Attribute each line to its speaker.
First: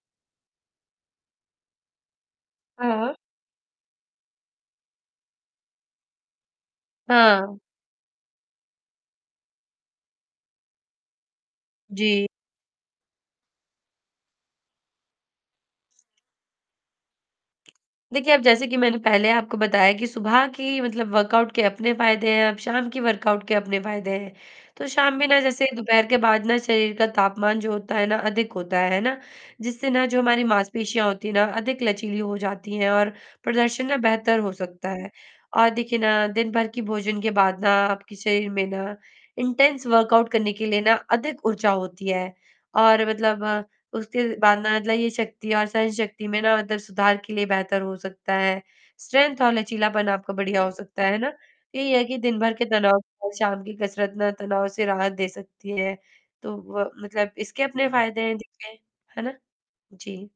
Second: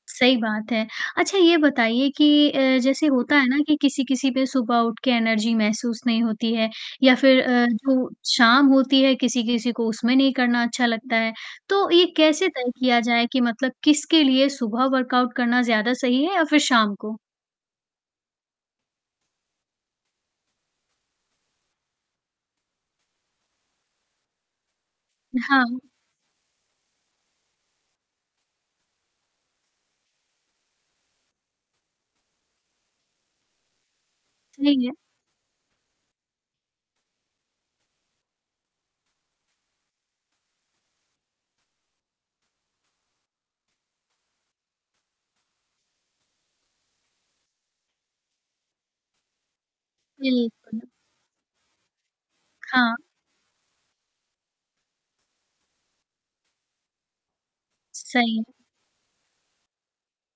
Speaker 1: सही बात है, अच्छा ये बताइए कि अ, जैसे
Speaker 2: हाँ।
Speaker 1: होता है ना कि किसी-किसी पे सुबह उठ के एनर्जी महसूस नहीं होती है या फ़िर
Speaker 2: हाँ।
Speaker 1: अ, जो शाम होती है किसी-किसी को उसमें नहीं करना अच्छा लगता है। तो, ये
Speaker 2: जी।
Speaker 1: कैसे तय किया जाए कि मतलब किसके लिए सुबह वर्कआउट करना ज़्यादा सही है या फ़िर शाम को?
Speaker 2: देखिए, अब जैसे कि मैंने पहले आपको बताया कि सुबह की मतलब वर्कआउट के अपने फ़ायदे हैं, अब शाम की वर्कआउट के अपने फ़ायदे हैं। तो शाम में ना जैसे
Speaker 1: हाँ।
Speaker 2: दोपहर के बाद ना शरीर का तापमान जो होता है ना, अधिक होता है, है ना? जिससे ना जो हमारी मांसपेशियाँ होती हैं ना अधिक लचीली हो जाती हैं और प्रदर्शन ना बेहतर हो
Speaker 1: सही
Speaker 2: सकता
Speaker 1: है।
Speaker 2: है। और देखिए ना, दिन भर की भोजन के बाद ना आपके शरीर में ना इंटेंस वर्कआउट करने के लिए ना अधिक ऊर्जा होती है। और मतलब उसके बाद ना मतलब ये शक्ति और सहन शक्ति में ना मतलब सुधार के लिए बेहतर हो सकता है, स्ट्रेंथ और लचीलापन आपका बढ़िया हो
Speaker 1: बिल्कुल।
Speaker 2: सकता है, है ना? यही है कि दिन भर के
Speaker 1: हाँ।
Speaker 2: तनाव और शाम की कसरत ना तनाव से राहत दे सकती है, तो वो मतलब इसके अपने फ़ायदे है
Speaker 1: सही है।
Speaker 2: देखिए। है ना? जी।